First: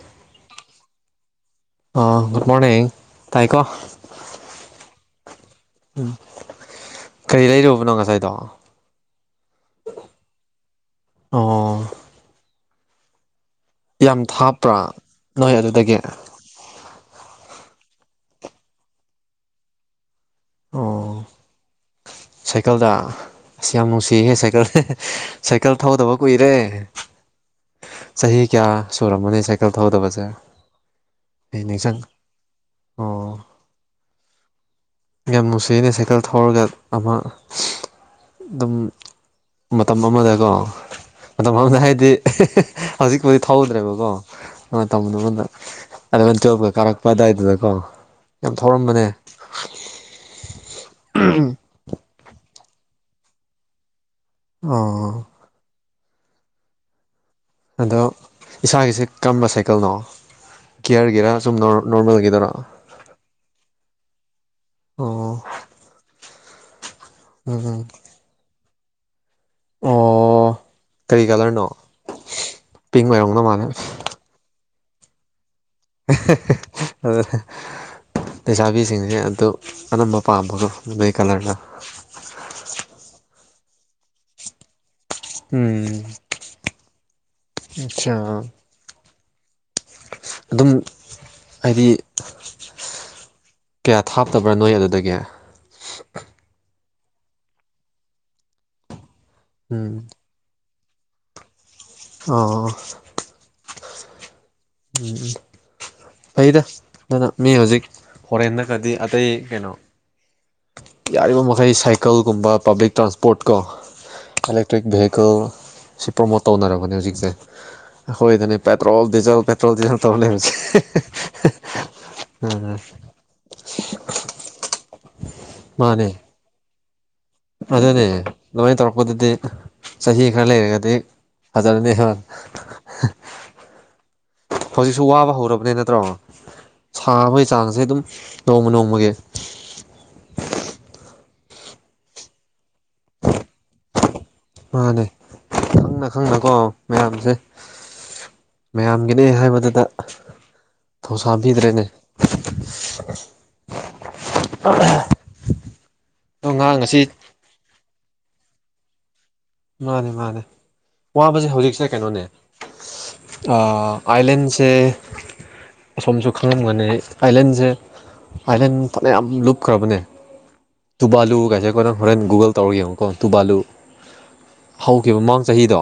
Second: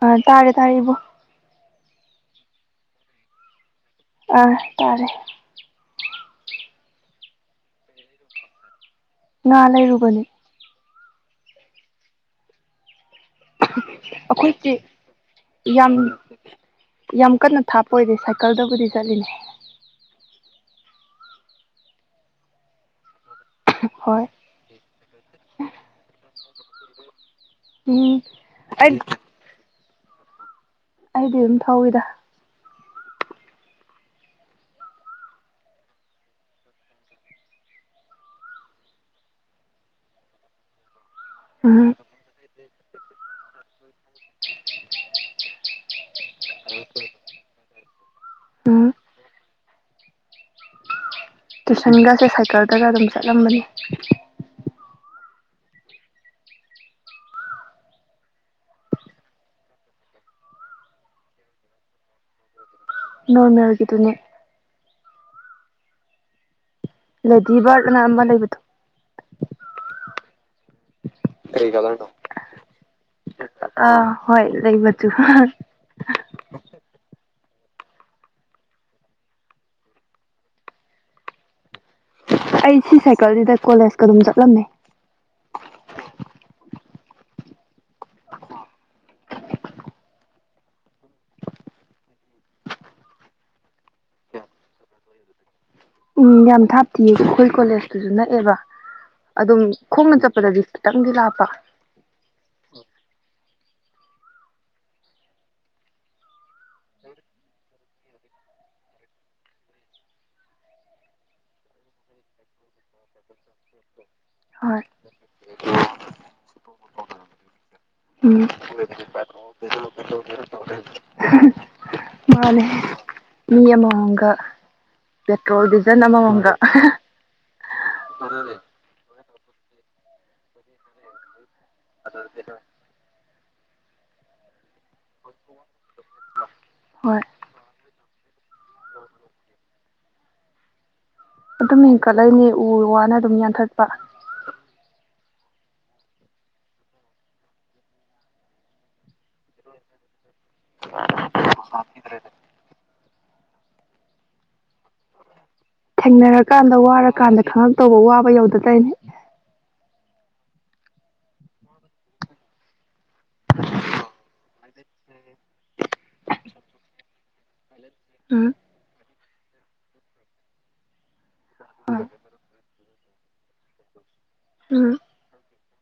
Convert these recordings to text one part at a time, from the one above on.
ꯕ ꯑ ꯇꯥꯔꯦ ꯇꯥꯔꯦꯕꯣ ꯑ ꯒꯨꯗ ꯃꯣꯔꯅꯤꯡ ꯇꯥꯏꯀꯣ ꯑꯥ ꯇꯔꯦ ꯎꯝ ꯀꯔꯤ ꯂꯩꯔꯨꯕꯅꯣ ꯉꯁꯥꯏꯗꯣ ꯉꯥ ꯂꯩꯔꯨꯕꯅꯤ ꯑꯣ ꯌꯥꯝ ꯑꯩꯈꯣꯏꯁꯦ ꯊꯥꯞꯄ꯭ꯔꯥ ꯅꯣꯏ ꯌꯥꯝ ꯑꯗꯨꯗꯒꯦ ꯌꯥꯝ ꯀꯟꯅ ꯊꯥꯞꯄ ꯑꯣꯏꯗꯦ ꯁꯥꯏꯀꯜꯗꯕꯨꯗꯤ ꯆꯠꯂꯤꯅꯦ ꯑꯣ ꯁꯥꯏꯀꯜꯗ ꯑꯁ ꯌꯥꯝ ꯍꯣꯏ ꯅꯨꯡꯁꯤꯍꯦ ꯁꯥꯏꯀꯜ ꯗꯤ ꯍꯦꯍꯦ ꯁꯥꯏꯀꯜ ꯊꯧꯗꯕ ꯀꯨꯏꯔꯦ ꯎꯝ ꯆꯍꯤ ꯀꯌꯥ ꯑꯩ ꯁꯨꯔꯝꯃꯅꯤ ꯁꯥꯏ ꯀꯜ ꯊꯧꯗꯕꯁꯦ ꯑꯩꯗꯤ ꯑꯗꯨꯝ ꯑꯩ ꯅꯤꯡꯁꯪ ꯊꯧꯋꯤꯗ ꯑꯣ ꯌꯥꯝ ꯅꯨꯡꯁꯤꯅꯦ ꯁꯥꯏꯀꯜ ꯊꯧꯔꯒ ꯑꯃ ꯗꯨꯝ ꯃꯇꯝ ꯑꯃꯗꯒꯣ ꯑꯗꯨꯕꯧꯗ ꯎꯝ ꯍꯥꯏꯗꯤ [inaudible] ꯍꯧꯖꯤꯛꯄꯨꯗꯤ ꯊꯧꯗ꯭ꯔꯦꯕꯀꯣ ꯃꯇꯝ ꯑꯃꯥꯗ ꯑꯦꯂꯥꯚꯦꯟ ꯇꯨꯌꯦꯜꯞꯀ ꯀꯥꯔꯛꯄ ꯑꯗꯨꯋꯥꯏꯗꯨꯗꯀꯣ ꯌꯥꯝ ꯎꯝ ꯊꯧꯔꯝꯕꯅꯦ ꯎꯝ ꯇꯨꯏꯁꯟꯒꯁꯦ ꯁꯥꯏꯀꯜꯗꯒ ꯑꯗꯨꯝ ꯆꯠꯂꯝꯕꯅꯤ ꯑꯣ ꯑꯗꯣ ꯏꯁꯥꯒꯤꯁꯦ ꯀꯔꯝꯕ ꯁꯥꯏꯀꯜꯅꯣ ꯒꯤꯌꯔꯒꯤꯔꯥ ꯁꯨꯝ ꯅꯣꯔ ꯅꯣꯔꯃꯦꯜꯒꯤꯗꯨꯔꯣ ꯅꯣꯔꯃꯦꯜꯒꯤ ꯗꯨꯅꯦ ꯑꯣ ꯂꯥꯗꯤ ꯎꯝ ꯕꯥꯏꯛ ꯑꯅ ꯑꯃ ꯂꯩꯕꯗꯣ ꯑꯣ ꯀꯔꯤ ꯀꯂꯥꯔꯅꯣ ꯄꯤꯡ ꯑꯣꯏꯔꯝꯗꯣ ꯃꯥꯜꯂꯦ ꯑꯥ ꯍꯣꯏ ꯂꯩ ꯃꯆꯨ [inaudible] [inaudible] ꯂꯩꯁꯥꯕꯤꯁꯤꯡꯁꯦ ꯑꯗꯨ ꯑꯅꯝꯕ ꯄꯥꯝꯕꯗꯣ ꯅꯣꯏ ꯀꯂꯥꯔꯗ ꯑꯩꯁꯤ ꯁꯥꯏꯀꯜꯁꯤꯗ ꯀꯣꯂꯦꯖ ꯇꯝ ꯆꯠꯂꯝꯃꯦ ꯎꯝ [inaudible] ꯑꯗꯨꯝ ꯍꯥꯏꯗꯤ ꯀꯌꯥ ꯊꯥꯞꯇꯕ꯭ꯔ ꯅꯣꯏ ꯑꯗꯨꯗꯒꯤ ꯎꯝ ꯌꯥꯝ ꯊꯥꯞꯇꯤꯌꯦ ꯈꯣꯏ ꯀꯣꯂꯦꯖꯇꯨꯁꯨ ꯅꯛꯑꯦꯕ ꯑꯗꯨꯝ ꯎꯝ ꯈꯣꯡꯅ ꯆꯞ ꯆꯠꯂꯗꯤ ꯈꯤꯇꯪꯗꯤ ꯂꯥꯞꯄ ꯑꯣ ꯎꯝ ꯐꯩꯗ ꯃꯤ ꯍꯣꯖꯤꯛ ꯐꯣꯔꯦꯟꯗ ꯒꯗꯤ ꯑꯇꯩ ꯀꯩꯅꯣ ꯌꯥꯔꯤꯕ ꯃꯈꯩ ꯁꯥꯏꯀꯜꯒꯨꯝꯕ ꯄꯥꯕ꯭ꯂꯤꯛ ꯇ꯭ꯔꯥꯟꯁꯄꯣꯔꯠ ꯀꯣ ꯍꯣꯏ ꯑꯦꯂꯦꯛꯇ꯭ꯔꯤꯛ ꯚꯦ ꯀꯜ ꯁꯤ ꯄ꯭ꯔꯣꯃꯣꯠ ꯇꯧꯅꯔꯕꯅꯦ ꯍꯧꯖꯤꯛꯁꯦ ꯎꯝ ꯑꯩꯈꯣꯏꯗꯅꯦ ꯄꯦꯇ꯭ꯔꯣꯜ ꯗꯤꯖꯜ ꯄꯦꯇ꯭ꯔꯣꯜ ꯗꯤꯖꯜ ꯇꯧ ꯂꯩꯕꯁꯦ [unintelligible] ꯃꯥꯅꯦ ꯎꯝ ꯃꯤ ꯑꯃꯃꯝꯒ ꯄꯦꯇ꯭ꯔꯣꯜ ꯗꯤꯖꯟ ꯃꯥꯅꯦ ꯑꯃꯃꯝꯒ ꯑꯗꯨꯅꯦ ꯑꯗꯨꯃꯥꯏꯅ ꯇꯧꯔꯛꯄꯗꯗꯤ ꯆꯍꯤ ꯈꯔ ꯂꯩꯔꯒꯗꯤ ꯐꯖꯔꯥꯅꯤꯍꯥ ꯍꯧꯖꯤꯛꯁꯨ ꯋꯥꯕ ꯍꯧꯔꯕꯅꯦ ꯅꯠꯇ꯭ꯔꯣ ꯍꯣꯏ ꯁꯥꯕꯒꯤ ꯆꯥꯡꯁꯦ ꯑꯗꯨꯝ ꯅꯣꯡꯃ ꯅꯣꯡꯃꯒꯤ ꯑꯗꯨꯝ ꯍꯦꯟꯀꯠꯂꯛꯅꯦ ꯎ ꯋꯥꯅ ꯑꯗꯨꯝ ꯌꯥꯟꯊꯠꯄ ꯃꯥꯅꯦ ꯈꯪꯅ ꯈꯪꯅꯀꯣ ꯃꯌꯥꯝꯁꯦ ꯃꯌꯥꯝꯒꯤꯅꯦ ꯍꯥꯏꯕꯗꯨꯗ ꯊ ꯁꯥꯡꯕꯤꯤꯗꯔꯦꯅꯦ ꯊꯦꯡꯅꯔꯀꯥꯟꯗ ꯋꯥꯔꯀꯥꯟꯗ ꯈꯪꯉꯛꯇꯧꯕ ꯋꯥꯕ ꯌꯧꯗ ꯇꯣꯏꯅꯦ ꯃꯥꯅꯦ ꯃꯥꯅꯦ ꯋꯥꯕꯁꯦ ꯍꯧꯖꯤꯛꯁꯦ ꯀꯩꯅꯣꯅꯦ ꯑꯥꯏꯂꯦꯟꯁ ꯁꯦ ꯑꯁꯣꯝꯁꯨ ꯈꯪꯂꯝꯒꯅꯤ ꯑꯥꯏꯂꯦꯟꯁꯦ ꯎꯝ ꯑꯥꯏꯂꯦꯟ ꯐꯅꯌꯥꯝ ꯂꯨꯞꯈ꯭ꯔꯕꯅꯦ ꯇꯨꯕꯥꯂꯨ ꯀꯥꯏꯁꯦ ꯑꯈꯣꯏꯅ ꯍꯣꯏ ꯍꯣꯔꯦꯟ ꯒꯨꯒꯜ ꯇꯧꯔꯒ ꯌꯦꯡꯉꯨꯀꯣ ꯇꯨꯕꯥꯂꯨ ꯎꯝ ꯍꯧꯈꯤꯕ ꯃꯃꯥꯡ ꯆꯍꯤꯗꯣ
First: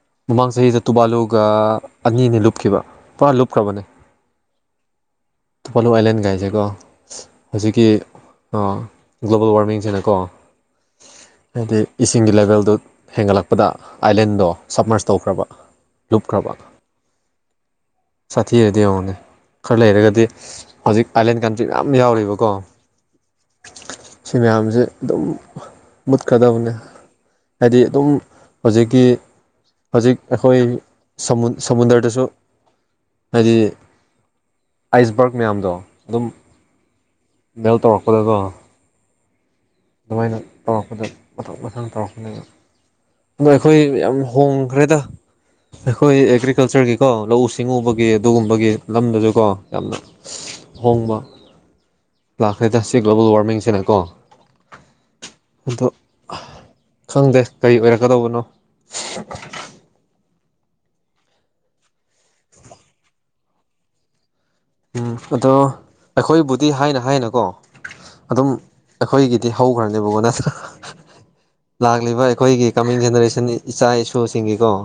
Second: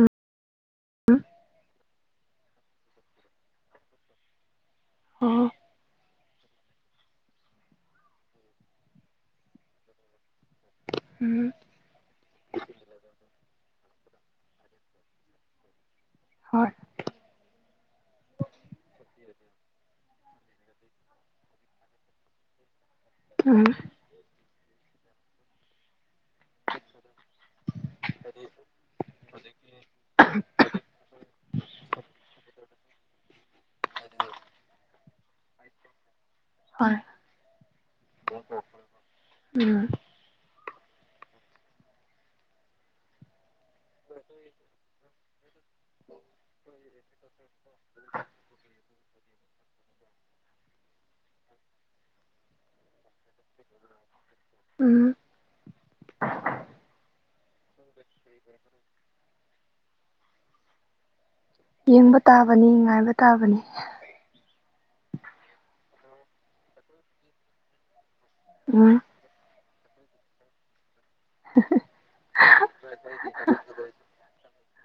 ꯎꯝ ꯃꯃꯥꯡ ꯆꯍꯤꯗ ꯇꯨꯕꯥꯂꯨꯒ ꯑꯅꯤꯅꯦ ꯂꯨꯞꯈꯤꯕ ꯄꯨꯔ ꯂꯨꯞꯈ꯭ꯔꯕꯅꯦ ꯑꯣ ꯇꯨꯕꯥꯂꯨ ꯑꯥꯏꯂꯦꯟ ꯒꯥꯏꯁꯦ ꯀꯣ ꯍꯧꯖꯤꯛꯀꯤ ꯒ꯭ꯂꯣꯕꯜ ꯋꯥꯔꯃꯤꯡꯁꯤꯅꯀꯣ ꯎꯝ ꯑꯗꯩ ꯏꯁꯤꯡꯒꯤ ꯂꯦꯕꯦꯜꯗꯨ ꯍꯦꯟꯒꯠꯂꯛꯄꯗ ꯑꯥꯏꯂꯦꯟꯗꯣ ꯁꯞꯃꯔꯁ ꯇꯧꯈ꯭ꯔꯕ ꯂꯨꯞꯈ꯭ꯔꯕ ꯍꯣꯏ ꯁꯥꯊꯤꯔꯗꯤ ꯌꯦꯡꯉꯣꯅꯦ ꯈꯔ ꯂꯩꯔꯒꯗꯤ ꯍꯧꯖꯤꯛ ꯑꯥꯏꯂꯦꯟ ꯀꯟꯇ꯭ꯔꯤ ꯃꯌꯥꯝ ꯌꯥꯎꯔꯤꯕꯀꯣ ꯎꯝ ꯁꯤ ꯃꯌꯥꯝꯁꯦ ꯑꯗꯨꯝ ꯃꯨꯠꯀꯗꯕꯅꯦ ꯍꯥꯏꯗꯤ ꯑꯗꯨꯝ ꯍꯧꯖꯤꯛꯀꯤ ꯍꯧꯖꯤꯛ ꯑꯩꯈꯣꯏ ꯁꯃꯨꯗ꯭ꯔꯗꯁꯨ ꯍꯥꯏꯗꯤ ꯑꯥꯏꯁꯕꯔꯛ ꯃꯌꯥꯝꯗꯣ ꯑꯗꯨꯝ ꯍꯣꯏ ꯕꯦꯜ ꯇꯧꯔꯛꯄꯗꯕꯣ ꯎꯝ ꯑꯗꯨꯃꯥꯏꯅ ꯇꯧꯔꯛꯄꯗ ꯃꯣꯊꯣꯛ ꯃꯊꯥꯡ ꯇꯧꯔꯛꯄꯅꯦꯅ ꯑꯩꯈꯣꯏ ꯌꯥꯝ ꯍꯣꯡꯈ꯭ꯔꯦꯗ ꯑꯩꯈꯣꯏ ꯑꯦꯒ꯭ꯔꯤꯀꯜꯆꯔꯒꯤꯀꯣ ꯂꯧꯎ ꯁꯤꯡꯎꯕꯒꯤ ꯑꯗꯨꯒꯨꯝꯕꯒꯤ ꯂꯝꯗꯁꯨꯀꯣ ꯌꯥꯝꯅ ꯑꯍꯣꯡꯕ ꯂꯥꯛꯈ꯭ꯔꯦꯗ ꯁꯤ ꯒ꯭ꯂꯣꯕꯜ ꯋꯥꯔꯃꯤꯡꯁꯤꯅꯀꯣ ꯎꯝ ꯑꯗꯣ ꯈꯪꯗꯦ ꯀꯔꯤ ꯑꯣꯏꯔꯛꯀꯗꯧꯕꯅꯣ ꯌꯦꯡꯕ ꯇꯥꯕꯅꯤ ꯉꯥꯏꯕ ꯇꯥꯕꯅꯤ ꯎꯝ ꯑꯗꯣ ꯑꯩꯈꯣꯏꯕꯨꯗꯤ ꯍꯥꯏꯅ ꯍꯥꯏꯅꯀꯣ ꯑꯗꯨꯝ ꯎꯝ ꯑꯩꯈꯣꯏꯒꯤꯗꯤ ꯍꯧꯈ꯭ꯔꯅꯦꯕꯀꯣ ꯅꯠꯇ [inaudible] ꯂꯥꯛꯂꯤꯕ ꯑꯩꯈꯣꯏꯒꯤ ꯀꯃꯤꯡ ꯖꯦꯅꯦꯔꯦꯁꯟ ꯏꯆꯥ ꯏꯁꯨꯁꯤꯡꯒꯤꯀꯣ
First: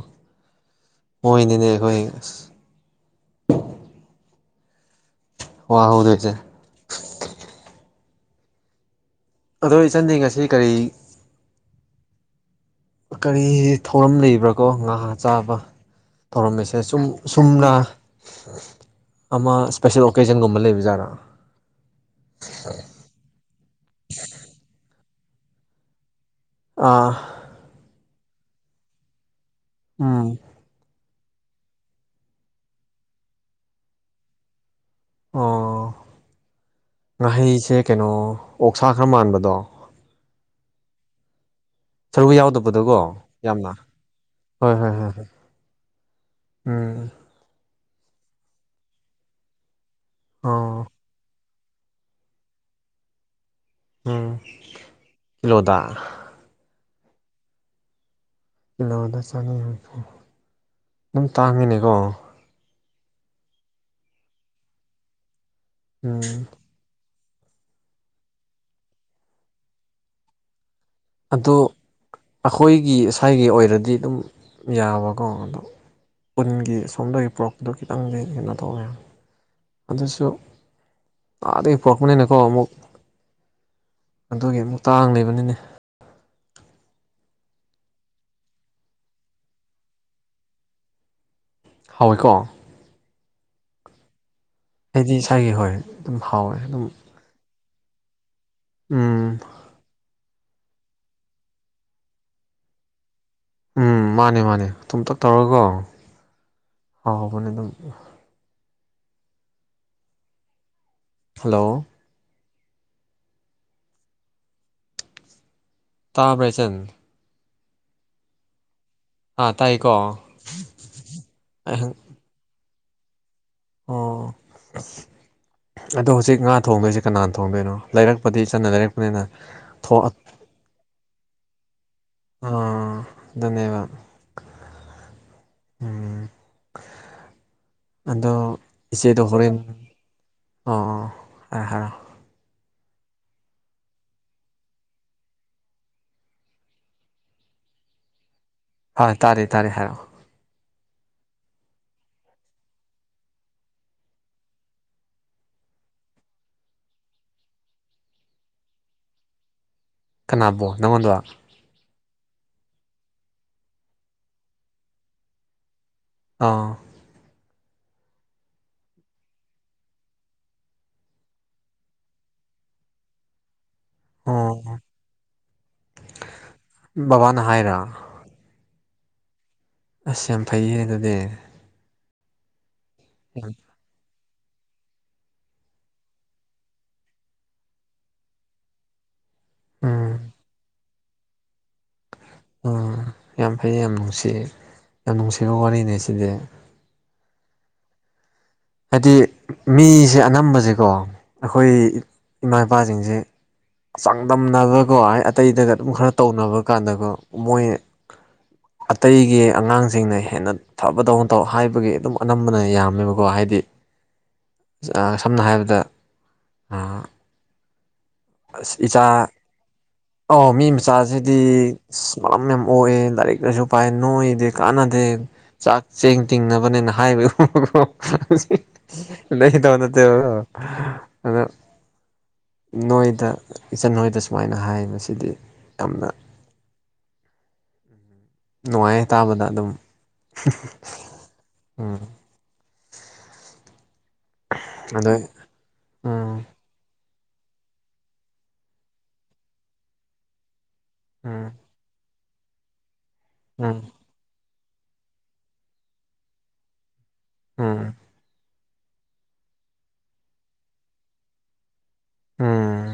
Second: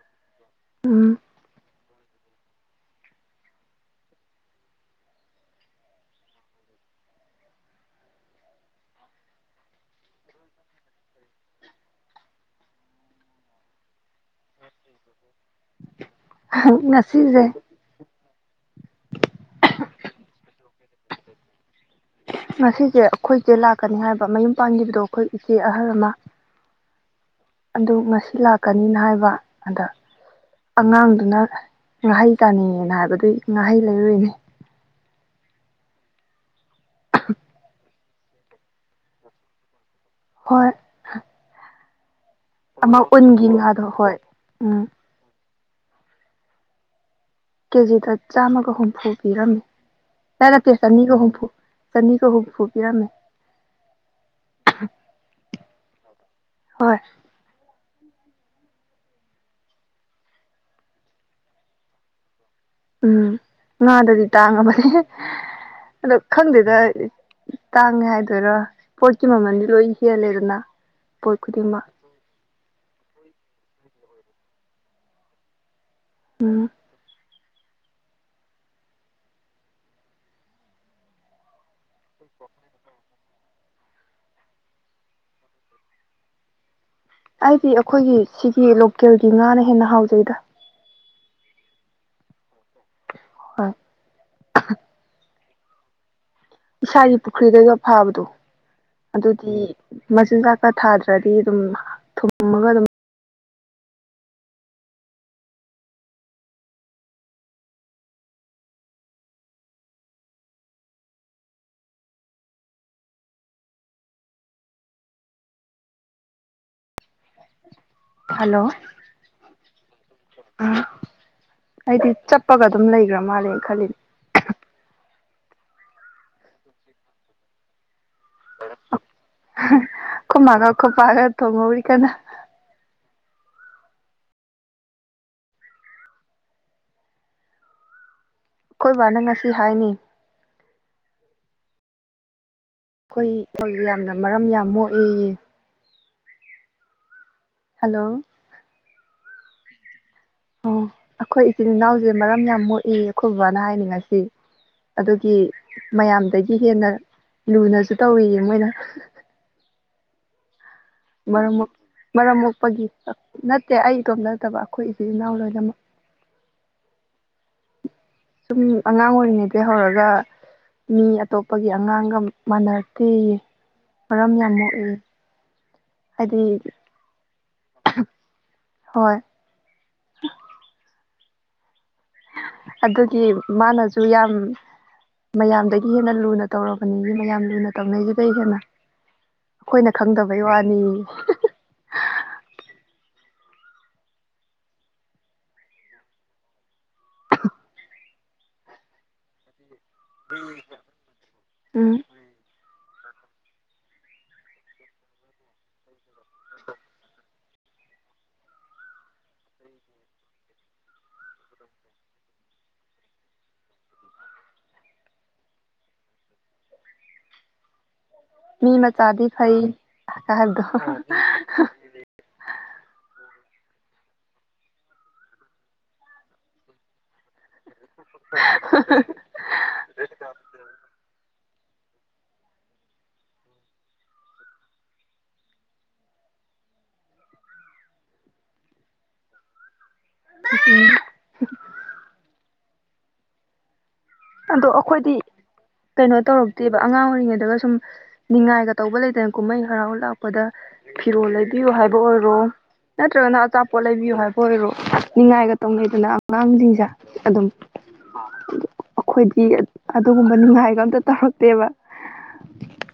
ꯎꯝ ꯑꯣꯏꯅꯤꯅꯦ ꯑꯩꯈꯣꯏ ꯑ ꯋꯥ ꯍꯧꯗꯣꯏꯁꯦ ꯑꯗꯣ ꯏꯆꯟꯗꯤ ꯉꯁꯤ ꯀꯔꯤ ꯀꯔꯤ ꯊꯧꯔꯝ ꯂꯩꯕ꯭ꯔꯥ ꯀꯣ ꯉꯥ ꯆꯥꯕ ꯊꯧꯔꯝ ꯑꯁꯦꯨꯝ ꯉꯁꯤꯁꯦ ꯑꯨꯝꯅ ꯑꯃ ꯏꯁꯄꯦꯁꯦꯜ ꯑꯣꯀꯦꯖꯟꯒꯨꯝꯕ ꯂꯩꯕꯖꯥꯠꯔꯥ ꯉꯁꯤꯁꯦ ꯑꯩꯈꯣꯏꯁꯦ ꯂꯥꯛꯀꯅꯤ ꯍꯥꯏꯕ ꯃꯌꯨꯝ ꯄꯥꯟꯈꯤꯕꯗꯣ ꯑꯩꯈꯣꯏ ꯏꯆꯦ ꯑꯍꯜ ꯑꯃ ꯑꯥ ꯑꯗꯨ ꯉꯁꯤ ꯂꯥꯛꯀꯅꯤꯅ ꯍꯥꯏꯕ ꯑꯗ ꯎꯝ ꯑꯉꯥꯡꯗꯨꯅ ꯉꯥꯍꯩ ꯇꯥꯅꯤꯡꯉꯦꯅ ꯍꯥꯏꯕꯗꯨ ꯉꯥꯍꯩ ꯂꯩꯔꯨꯅꯤ ꯑꯣ ꯉꯥꯍꯩꯁꯦ ꯀꯩꯅꯣ ꯑꯣꯛꯁꯥ ꯈꯔ ꯃꯥꯟꯕꯗꯣ ꯍꯔ ꯁꯔꯨ ꯌꯥꯎꯗꯕꯗꯀꯣ ꯑꯃ ꯎꯟꯒꯤ ꯌꯥꯝꯅ ꯉꯥꯗꯣ ꯍꯣꯏ ꯍꯣꯏ ꯎꯝ ꯍꯣꯏ ꯍꯣꯏ ꯍꯣꯏ ꯎꯝ ꯀꯦꯖꯤꯗ ꯆꯥꯝꯃꯒ ꯍꯨꯝꯐꯨ ꯄꯤꯔꯝꯃꯤ ꯌꯥ ꯅꯠꯇꯦ ꯑꯣ ꯆꯅꯤꯒ ꯍꯨꯝꯐꯨ ꯆꯅꯤꯒ ꯍꯨꯝꯐꯨ ꯄꯤꯔꯝꯃꯦ ꯎꯝ ꯀꯤꯂꯣꯗ ꯍꯣꯏ ꯀꯤꯂꯣꯗ ꯆꯅꯤ ꯍꯨꯝꯐꯨ ꯑꯗꯨꯝ ꯇꯥꯡꯉꯤꯅꯦꯀꯣ ꯎꯝ ꯉꯥꯗꯗꯤ ꯇꯥꯡꯉꯕꯅꯦ ꯑꯗꯣ ꯎꯝ ꯈꯪꯗꯦꯗ ꯇꯥꯡꯉꯦ ꯍꯥꯏꯗꯣꯏꯔ ꯄꯣꯠꯀꯤ ꯃꯃꯜꯗꯤ ꯂꯣꯏ ꯍꯦꯜꯂꯦꯗꯅ ꯄꯣꯠ ꯑꯗꯨ ꯈꯨꯗꯤꯡꯃꯛ ꯑꯩꯈꯣꯏꯒꯤ ꯁ꯭ꯋꯥꯥꯏꯒꯤ ꯑꯣꯏꯔꯗꯤ ꯑꯗꯨꯝ ꯌꯥꯕꯀꯣ ꯑꯗꯣ ꯎꯝ ꯎꯟꯒꯤ ꯁꯣꯝꯗꯒꯤ ꯄꯨꯔꯛꯄꯗꯨ ꯈꯤꯇꯪꯗꯤ ꯀꯩꯅꯣ ꯇꯧꯋꯦ ꯑꯗꯨꯁꯨ ꯇꯥꯗꯒꯤ ꯄꯣꯔꯛꯄꯅꯤꯅꯀꯣ ꯑꯃꯨꯛ ꯑꯗꯨꯒꯤ ꯑꯃꯨꯛ ꯇꯥꯡ ꯂꯩꯕꯅꯤꯅꯦ ꯑꯩꯗꯤ ꯑꯩꯈꯣꯏꯒꯤ ꯁꯤꯒꯤ ꯂꯣꯀꯦꯜꯒꯤ ꯉꯥꯅ ꯍꯦꯟꯅ ꯍꯥꯎꯖꯩꯗ꯭ꯔꯥ ꯍꯥꯎꯋꯦꯀꯣ ꯍ ꯍꯥꯏꯗꯤ ꯏꯁꯥꯒꯤ ꯍꯣꯏ ꯑꯗꯨꯝ ꯍꯥꯎꯋꯦ ꯑꯗꯨꯝ ꯑꯩꯒꯤ ꯄꯨꯈ꯭ꯔꯤꯗꯩꯒ ꯐꯥꯕꯗꯣ ꯎꯝ ꯑꯗꯨꯗꯤ ꯃꯆꯤꯟꯖꯥꯛꯀ ꯊꯥꯗ꯭ꯔꯗꯤ ꯑꯗꯨꯝ ꯊꯨꯝꯃꯒ ꯑꯗꯨꯝ ꯎꯝ ꯃꯥꯅꯦ ꯃꯥꯅꯦ ꯇꯨꯝꯝꯇ ꯇꯧꯔꯀꯣ ꯍꯥꯎ ꯍꯥꯎꯕꯅꯤ ꯑꯗꯨꯝ ꯍꯜꯂꯣ ꯇꯥꯕ꯭ꯔꯥ ꯏꯆꯟ ꯍꯂꯣ ꯑꯥ ꯇꯥꯏꯀꯣ ꯑꯩꯍꯪ ꯑꯗꯤ ꯆ ꯀꯞꯄꯒ ꯑꯗꯨꯝ ꯂꯩ꯭ꯔ ꯃꯥꯜꯂꯦ ꯈꯜꯂꯤ ꯑꯣ ꯑꯗꯣ ꯍꯧꯖꯤꯛ ꯉꯥ ꯊꯣꯡꯗꯣꯏꯁꯦ ꯀꯅꯥꯅ ꯊꯣꯡꯗꯣꯏꯅꯣ ꯂꯩꯔꯛꯄꯗꯤ ꯆꯠꯅ ꯂꯩꯔꯛꯄꯅꯤꯅ ꯊꯣꯛ ꯈꯣꯏ ꯃꯥꯒ ꯈꯣꯏ ꯄꯥꯒ ꯇꯣꯡꯉ ꯍꯧꯔ ꯀꯗ ꯑ ꯑꯗꯨꯅꯦꯕ ꯑꯗꯣ ꯑꯩꯈꯣꯏ ꯕꯥꯅ ꯏꯆꯦꯗ ꯉꯁꯤ ꯍꯣꯔꯦꯟ ꯍꯥꯏꯅꯤ ꯑꯣ ꯑꯥ ꯍꯥ ꯑꯩꯈꯣꯏ ꯍꯧ ꯌꯥꯝꯅ ꯃꯔꯝ ꯌꯥꯝ ꯃꯣꯛꯏꯌꯦ ꯍꯜꯂꯣ ꯍꯣꯏ ꯇꯥꯔꯦ ꯇꯥꯔꯦ ꯍꯥꯏꯔꯛꯑꯣ ꯑꯣ ꯑꯩꯈꯣꯏ ꯏꯆꯤꯟ ꯏꯅꯥꯎꯁꯦ ꯃꯔꯝ ꯌꯥꯝ ꯃꯣꯛꯏ ꯑꯩꯈꯣꯏ ꯕꯕꯥꯅ ꯍꯥꯏꯅꯤꯡꯉꯁꯤ ꯑꯗꯨꯒꯤ ꯃꯌꯥꯝꯗꯒꯤ ꯍꯦꯟꯅ ꯂꯨꯅꯁꯨ ꯇꯧꯏꯌꯦ ꯃꯣꯏꯅ ꯀꯅꯥꯕꯨ ꯅꯪꯉꯣꯟꯗ ꯃꯔꯝ ꯃꯔꯝ ꯃꯣꯛꯄꯒꯤ ꯅꯠꯇꯦ ꯑꯩ ꯏꯇꯣꯝ ꯅꯠꯇꯕ ꯑꯩꯈꯣꯏ ꯏꯆ ꯏꯅꯥꯎ ꯂꯣꯏꯅꯃꯛ ꯑꯥ ꯁꯨꯝ ꯑꯉꯥꯡ ꯑꯣꯏꯔꯤꯉꯩꯗꯒꯤ ꯍꯧꯔꯒ ꯃꯤ ꯑꯇꯣꯞꯄꯒꯤ ꯑꯉꯥꯡꯒ ꯃꯥꯟꯅꯔꯛꯇꯦ ꯃꯔꯝ ꯑꯣ ꯌꯥꯝ ꯃꯣꯛꯏ ꯍꯥꯏꯗꯤ ꯕꯕꯥꯅ ꯍꯥꯏꯔꯣ ꯍꯣꯏ ꯑꯁ ꯌꯥꯝ ꯐꯩ ꯍꯥꯏ ꯑꯗꯨꯗꯤ ꯑꯗꯨꯒꯤ ꯃꯥꯅꯁꯨ ꯌꯥꯝ ꯃꯌꯥꯝꯗꯒꯤ ꯍꯦꯟꯅ ꯂꯨꯅ ꯇꯧꯔꯕꯅꯤ ꯃꯌꯥꯝ ꯂꯨꯅ ꯇꯧꯅꯩꯁꯤꯗꯒꯤ ꯍꯦꯟꯅ ꯑꯩꯈꯣꯏꯅ ꯎꯝ ꯈꯪꯗꯕꯩ ꯋꯥꯅꯤ ꯑꯥ ꯌꯥꯝ ꯐꯩ ꯌꯥꯝ ꯅꯨꯡꯁꯤ ꯌꯥꯝ ꯅꯨꯡꯁꯤꯕ ꯋꯥꯔꯤꯅꯦ ꯁꯤꯗꯤ ꯍꯥꯏꯗꯤ ꯃꯤꯁꯦ ꯑꯅꯝꯕꯁꯦꯀꯣ ꯑꯩꯈꯣꯏ ꯎꯝ ꯏꯃꯥ ꯏꯄꯥꯁꯤꯡꯁꯦ ꯆꯥꯡꯗꯝꯅꯕꯀꯣ ꯍꯥꯏ ꯑꯇꯩꯗꯒ ꯑꯗꯨꯝ ꯈꯔ ꯇꯧꯅꯕ ꯀꯥꯟꯗꯀꯣ ꯃꯣꯏ ꯑꯇꯩꯒꯤ ꯑꯉꯥꯡꯁꯤꯡꯅ ꯍꯦꯟꯅ ꯊꯕꯗꯧꯅ ꯇꯧ ꯍꯥꯏꯕꯒꯤ ꯑꯗꯨꯝ ꯑꯅꯝꯕꯅ ꯌꯥꯝꯃꯦꯕꯀꯣ ꯍꯥꯏꯗꯤ ꯍꯥꯏꯗꯤ ꯁꯝꯅ ꯍꯥꯏꯔꯕꯗ ꯑꯥ ꯃꯤ ꯃꯆꯥꯥꯗ ꯐꯥꯏ ꯑꯣ ꯃꯤ ꯃꯆꯥꯁꯤꯗꯤ ꯏꯁ ꯃꯔꯝ ꯌꯥꯝ ꯑꯣꯛꯑꯦ ꯂꯥꯏꯔꯤꯛ ꯂꯥꯏꯁꯨ ꯄꯥꯏ ꯅꯣꯏꯗꯤ ꯀꯥꯟꯅꯗꯦ ꯆꯥꯛ ꯆꯦꯡ ꯇꯤꯡꯅꯕꯅꯦꯅ ꯍꯥꯏꯕꯗꯨ [unintelligible] ꯅꯣꯏꯗ ꯏꯆꯟ ꯅꯣꯏꯗ ꯁꯨꯃꯥꯏꯅ ꯍꯥꯏ ꯃꯁꯤꯗꯤ ꯌꯥꯝꯅ ꯅꯨꯡꯉꯥꯏ ꯇꯥꯕꯗ ꯑꯗꯨꯝ ꯎꯝ ꯑꯗꯣ ꯑꯩꯈꯣꯏꯗꯤ ꯀꯩꯅꯣ ꯎꯝ ꯇꯧꯔꯕ ꯅꯠꯇꯦꯕ ꯑꯉꯥꯡ ꯑꯣꯏꯔꯤꯉꯩꯗꯒ ꯁꯨꯝ ꯉꯥꯏꯒ ꯇꯧꯕ ꯂꯩꯇꯅ ꯀꯨꯝꯍꯩ ꯍꯔꯥꯎ ꯂꯥꯛꯄꯗ ꯐꯤꯔꯣꯜ ꯎꯝ ꯂꯩꯕꯤꯌꯨ ꯍꯥꯏꯕ ꯑꯣꯏꯔꯣ ꯅꯠꯇ꯭ꯔꯒꯅ ꯎꯝ ꯑꯆꯥꯄꯣꯠ ꯂꯩꯕꯤꯌꯨ ꯍꯥꯏꯕ ꯑꯣꯏꯔꯣ ꯅꯤꯡꯉꯥꯏꯒ ꯇꯧꯅꯩꯗꯅ ꯑꯉꯥꯡꯁꯤꯡꯁꯦ ꯑꯗꯨꯝ ꯎꯝ ꯑꯩꯈꯣꯏꯗꯤ ꯑꯗꯨꯒꯨꯝꯕ ꯉꯥꯏꯕ ꯑꯝꯇ ꯇꯧꯔꯛꯇꯦꯕ ꯎꯝ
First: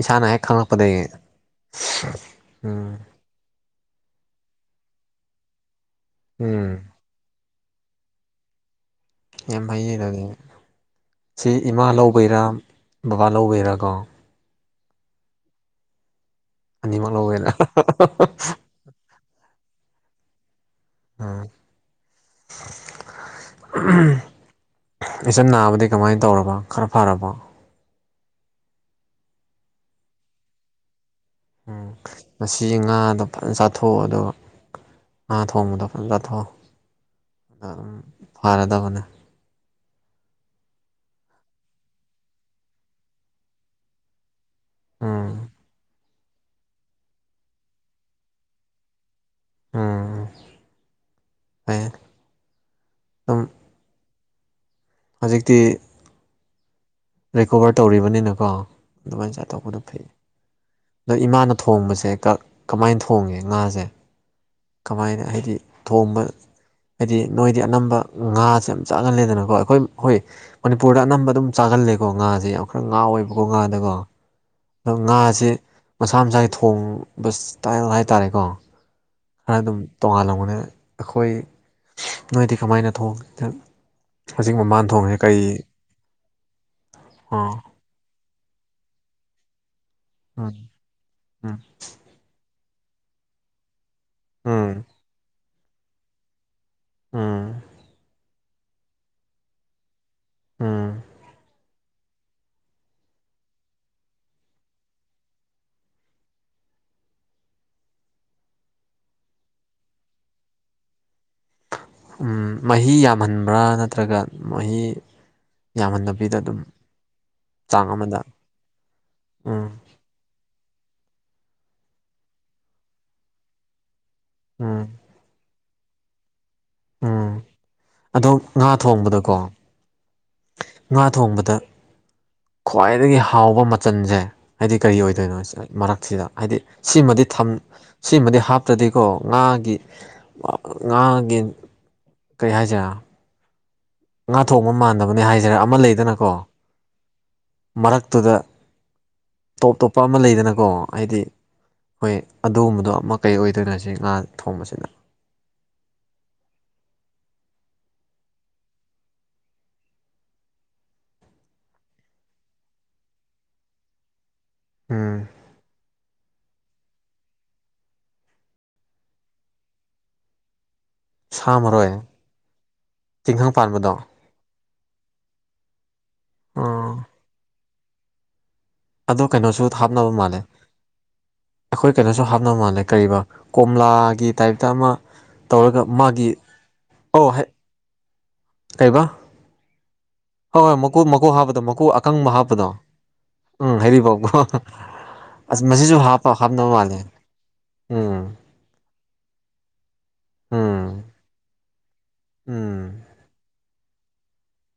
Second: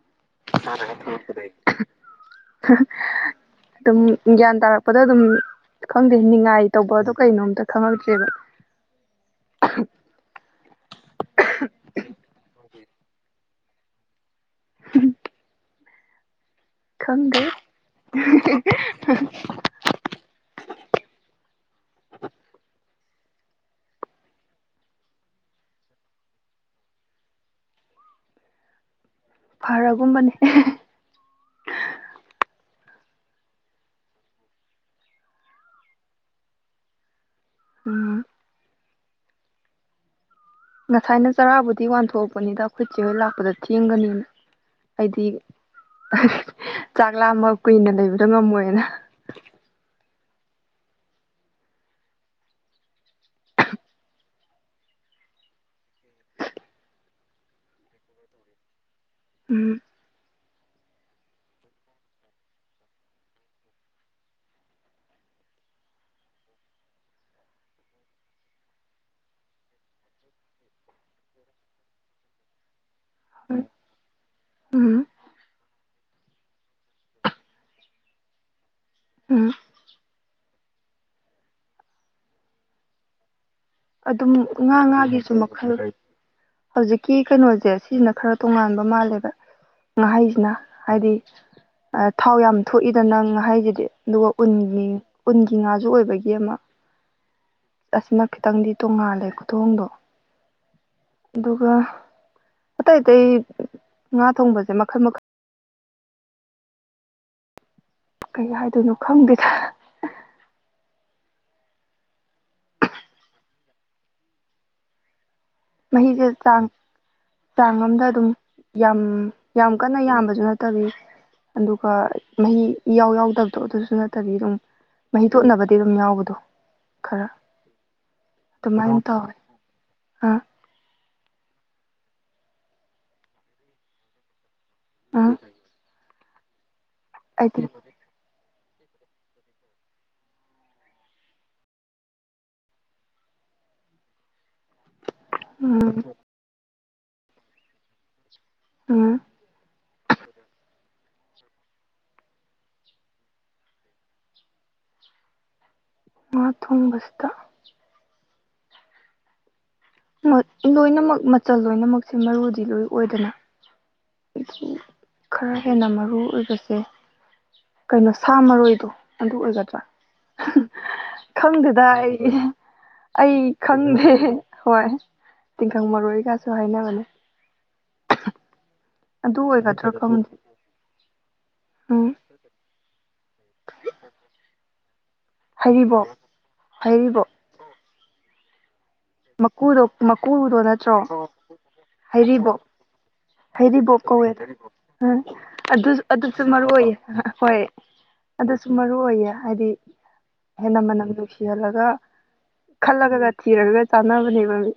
ꯏꯁꯥꯅ ꯍꯦꯛ ꯈꯪꯂꯛꯄꯗꯒꯤꯗꯒꯤ ꯎꯝ ꯑꯗꯨꯝ ꯒ꯭ꯌꯥꯟ ꯇꯥꯔꯛꯄꯗ ꯑꯗꯨꯝ ꯈꯪꯗꯦ ꯅꯤꯡꯉꯥꯏ ꯎꯝ ꯇꯧꯕꯗꯣ ꯀꯩꯅꯣꯝꯇ ꯈꯪꯉꯛꯇ꯭ꯔꯦꯕ ꯌꯥꯝ ꯍꯩꯌꯦ ꯑꯗꯨꯅꯦ ꯁꯤ ꯏꯃꯥ ꯂꯧꯕꯩꯔꯥ ꯕꯕꯥ ꯂꯧꯕꯩꯔꯥ ꯀꯣ ꯎꯝ ꯑꯅꯤꯃꯛ ꯂꯧꯋꯦꯅ [unintelligible] ꯎꯝ ꯏꯆꯝ ꯅꯥꯕꯗꯤ ꯀꯃꯥꯏꯅ ꯇꯧꯔꯕ ꯈꯔ ꯐꯔꯕ ꯐꯔꯒꯨꯝꯕꯅꯦ ꯎꯝ ꯃꯁꯤ ꯉꯥꯗꯣ ꯐꯖꯅ ꯆꯥꯊꯣꯛꯑꯣ ꯑꯗꯨꯒ ꯉꯥ ꯊꯣꯡꯕꯗꯣ ꯐꯖ ꯆꯠꯊꯣꯛ ꯑ ꯑꯗꯨꯝ ꯎꯝ ꯐꯔꯗꯕꯅꯦ ꯉꯁꯥꯏꯅ ꯆꯔꯥꯕꯨꯗꯤ ꯋꯥꯟꯊꯣꯛꯄꯅꯤꯗ ꯈꯨꯠꯁꯦ ꯍꯣꯏ ꯂꯥꯛꯄꯗ ꯊꯦꯡꯒꯅꯤꯅ ꯍꯥꯏꯗꯤ ꯎꯝ ꯆꯥꯛꯂꯥ ꯑꯃ ꯀꯨꯏꯅ ꯂꯩꯕꯗꯣ ꯉꯝꯃꯣꯏꯅ ꯎꯝ ꯐꯩꯌꯦ ꯑꯗꯨꯝ ꯍꯧꯖꯤꯛꯇꯤ ꯔꯤꯀꯣꯕꯔ ꯇꯧꯔꯤꯕꯅꯤꯅꯀꯣ ꯑꯗꯨꯃꯥꯏꯅ ꯆꯥꯇꯧꯕꯗꯣ ꯎꯝ ꯐꯩ ꯑꯗ ꯏꯃꯥꯅ ꯊꯣꯡꯕꯁꯦ ꯀꯃꯥꯏꯅ ꯊꯣꯡꯉꯦ ꯉꯥꯁꯦ ꯀꯃꯥꯏꯅ ꯍꯥꯏꯗꯤ ꯊꯣꯡꯕ ꯍꯥꯏꯗꯤ ꯅꯣꯏꯗꯤ ꯑꯅꯝꯕ ꯉꯥꯁꯦ ꯌꯥꯝ ꯆꯥꯒꯜꯂꯦꯗꯅꯀꯣ ꯑꯩꯈꯣꯏ ꯍꯣꯏ ꯃꯅꯤꯄꯨꯔꯗ ꯑꯅꯝꯕ ꯑꯗꯨꯝ ꯆꯥꯒꯜꯂꯦꯀꯣ ꯉꯥꯁꯦ ꯌꯥꯝ ꯈꯔ ꯉꯥꯎꯋꯦꯕꯀꯣ ꯉꯥꯗꯀꯣ ꯑꯗꯣ ꯎꯝ ꯉꯥꯁꯦ ꯃꯁꯥ ꯃꯁꯥꯒꯤ ꯊꯣꯡꯕ ꯏꯁꯇꯥꯏꯜ ꯍꯥꯏꯇꯥꯔꯦꯀꯣ ꯎꯝ ꯈꯔ ꯑꯗꯨꯝ ꯇꯣꯉꯥꯟꯂꯝꯧꯕꯅꯦ ꯑꯩꯈꯣꯏ ꯅꯣꯏꯗꯤ ꯀꯃꯥꯏꯅ ꯊꯣꯡ ꯑꯗꯨꯝ ꯍꯧꯖꯤꯛ ꯉꯥ ꯃꯃꯥꯟ ꯊꯣꯡꯁꯦ ꯉꯥꯒꯤꯁꯨ ꯀꯩ ꯃꯈꯜ ꯍꯧꯖꯤꯛꯀꯤ ꯑꯥ ꯀꯩꯅꯣꯁꯦ ꯁꯤꯁꯤꯅ ꯈꯔ ꯇꯣꯉꯥꯟꯕ ꯃꯥꯜꯂꯦꯕ ꯉꯥꯍꯩꯁꯤꯅ ꯎꯝ ꯍꯥꯏꯗꯤ ꯎꯝ ꯊꯥꯎ ꯌꯥꯝ ꯊꯣꯛꯏꯗꯅꯪ ꯉꯥꯍꯩꯁꯤꯗꯤ ꯑꯗꯨꯒ ꯎꯝ ꯎꯟꯒꯤ ꯎꯟꯒꯤ ꯉꯥꯁꯨ ꯑꯣꯏꯕꯒꯤ ꯑꯃ ꯎꯝ ꯑꯁꯤꯅ ꯈꯤꯇꯪꯗꯤ ꯇꯣꯡꯉꯥꯜꯂꯦ ꯈꯨꯊꯣꯡꯗꯣ ꯎꯝ ꯑꯗꯨꯒ ꯑꯇꯩ ꯑꯇꯩ ꯉꯥ ꯊꯣꯡꯕꯁꯦ ꯃꯈꯜ ꯃꯈꯜ ꯀꯩ ꯍꯥꯏꯗꯣꯏꯅꯣ ꯈꯪꯗꯦꯗ ꯃꯍꯤ ꯌꯥꯝꯍꯟꯕ꯭ꯔꯥ ꯅꯠꯇ꯭ꯔꯒ ꯃꯍꯤ ꯃꯍꯤꯁꯦ ꯌꯥꯝꯍꯟꯗꯕꯤꯗ ꯑꯗꯨꯝ ꯆꯥꯡ ꯆꯥꯡ ꯑꯝꯗ ꯑꯗꯨꯝ ꯌꯥꯝ ꯎꯝ ꯌꯥꯝ ꯀꯟꯅ ꯌꯥꯝꯕꯁꯨꯅ ꯅꯠꯇꯕꯤ ꯑꯗꯨꯒ ꯃꯍꯤ ꯏꯌꯥꯎ ꯌꯥꯎꯗꯕꯗꯣ ꯑꯗꯨꯁꯨ ꯅꯠꯇꯕꯤ ꯑꯗꯨꯝ ꯎꯝ ꯃꯍꯤ ꯇꯣꯠꯅꯕꯗꯤ ꯑꯗꯨꯝ ꯌꯥꯎꯕꯗꯣ ꯈꯔ ꯎꯝ ꯑꯗꯣ ꯉꯥ ꯑꯗꯨꯃꯥꯏꯅ ꯇꯧꯋꯤ ꯊꯣꯡꯕꯗꯀꯣ ꯑꯥ ꯉꯥ ꯊꯣꯡꯕꯗ ꯈ꯭ꯋꯥꯏꯗꯒꯤ ꯍꯥꯎꯕ ꯃꯆꯜꯁꯦ ꯍꯥꯏꯗꯤ ꯀꯔꯤ ꯑꯥ ꯑꯣꯏꯗꯣꯏꯅꯣ ꯃꯔꯛꯁꯤꯗ ꯍꯥꯏꯗꯤ ꯁꯤꯃꯗꯤ ꯊꯝ ꯑꯩꯗꯤ ꯁꯤꯃꯗꯤ ꯍꯥꯞꯇ꯭ꯔꯗꯤꯀꯣ ꯉꯥꯒꯤ ꯉꯥꯒꯤ ꯀꯩ ꯍꯥꯏꯖꯦ ꯉꯥꯊꯣꯡꯕ ꯃꯥꯟꯗꯕꯅꯦ ꯍꯥꯏꯖꯦꯔ ꯑꯃ ꯎꯝ ꯂꯩꯗꯅꯀꯣ ꯃꯔꯛꯇꯨꯗ ꯎꯝ ꯇꯣꯞ ꯇꯣꯞꯄ ꯑꯃ ꯂꯩꯗꯅꯀꯣ ꯍꯥꯏꯗꯤ ꯍꯣꯏ ꯑꯗꯨꯒꯨꯝꯕꯗꯣ ꯑꯃ ꯀꯩ ꯑꯣꯏꯗꯣꯏꯅꯣ ꯁꯤ ꯉꯥ ꯊꯣꯡꯕꯁꯤꯅ ꯉꯥ ꯊꯣꯡꯕꯁꯤꯗ ꯂꯣꯏꯅꯃꯛ ꯃꯆꯜ ꯂꯣꯏꯅꯃꯛꯁꯦ ꯃꯔꯨꯗꯤ ꯂꯣꯏ ꯑꯣꯏꯗꯅ ꯎꯝ ꯈꯔ ꯍꯦꯟꯅ ꯃꯔꯨ ꯑꯣꯏꯕꯁꯦ ꯀꯩꯅꯣ ꯁꯥ ꯃꯔꯣꯏꯗꯣ ꯑꯗꯨ ꯑꯣꯏꯒꯗ꯭ꯔꯥ ꯁꯥ ꯈꯪꯗꯦꯗ ꯃꯔꯣꯏ ꯑꯩ ꯑꯩ ꯇꯤꯡꯈꯪ ꯄꯥꯟꯕꯗꯣ ꯈꯪꯗꯦ ꯍꯣꯏ ꯇꯤꯡꯈꯪ ꯃꯔꯣꯏꯒꯁꯨ ꯑꯥ ꯍꯥꯏꯅꯕꯅꯦ ꯑꯗꯣ ꯑꯗꯨ ꯀꯩꯅꯣꯁꯨ ꯑꯣꯏꯒꯗ꯭ꯔꯥ ꯍꯥꯞꯅꯕ ꯈꯪꯗꯦ ꯃꯥꯜꯂꯦ ꯑꯩꯈꯣꯏ ꯎꯝ ꯀꯩꯅꯣꯁꯨ ꯍꯥꯞꯅꯕ ꯃꯥꯜꯂꯦ ꯀꯔꯤꯕ ꯀꯣꯝꯂꯥꯒꯤ ꯇꯥꯏꯞꯇ ꯑꯃ ꯇꯧꯔꯒ ꯍꯩꯔꯤꯕꯣꯞ ꯃꯥꯒꯤ ꯍꯩꯔꯤꯕꯣꯞ ꯑꯣ ꯍ ꯀꯩꯔꯤꯕ ꯃꯀꯨꯗꯣ ꯃꯀꯨꯗꯣ ꯅꯠꯇ꯭ꯔꯣ ꯍꯥꯞꯄꯗꯣ ꯃꯀꯨ ꯑꯀꯪꯕ ꯍꯩꯔꯤꯕꯣꯞ ꯍꯥꯞꯄꯗꯣ ꯎꯝ ꯍꯩꯔꯤꯕꯣꯣꯛ ꯀꯧꯋꯦ ꯍꯩꯔꯤꯕꯣꯞꯀꯣ ꯎꯝ ꯑꯁ ꯑꯗꯨ ꯃꯁꯤꯁꯨ ꯍꯥꯞꯄ ꯑꯗꯨꯁꯨ ꯃꯔꯨ ꯍꯥꯞꯅꯕ ꯑꯣꯏ ꯃꯥꯜꯂꯦ ꯍꯣꯏ ꯎꯝ ꯑꯗꯨ ꯃꯔꯨ ꯑꯣꯏꯅ ꯍꯥꯏꯗꯤ ꯍꯦꯟꯅ ꯎꯝ ꯃꯅꯝ ꯅꯨꯡꯁꯤꯍꯜꯂꯒ ꯎꯝ ꯈꯜꯂꯛ__ ꯊꯤꯔꯥꯒ ꯆꯥꯅꯕꯅꯦꯕꯥ ꯃꯤ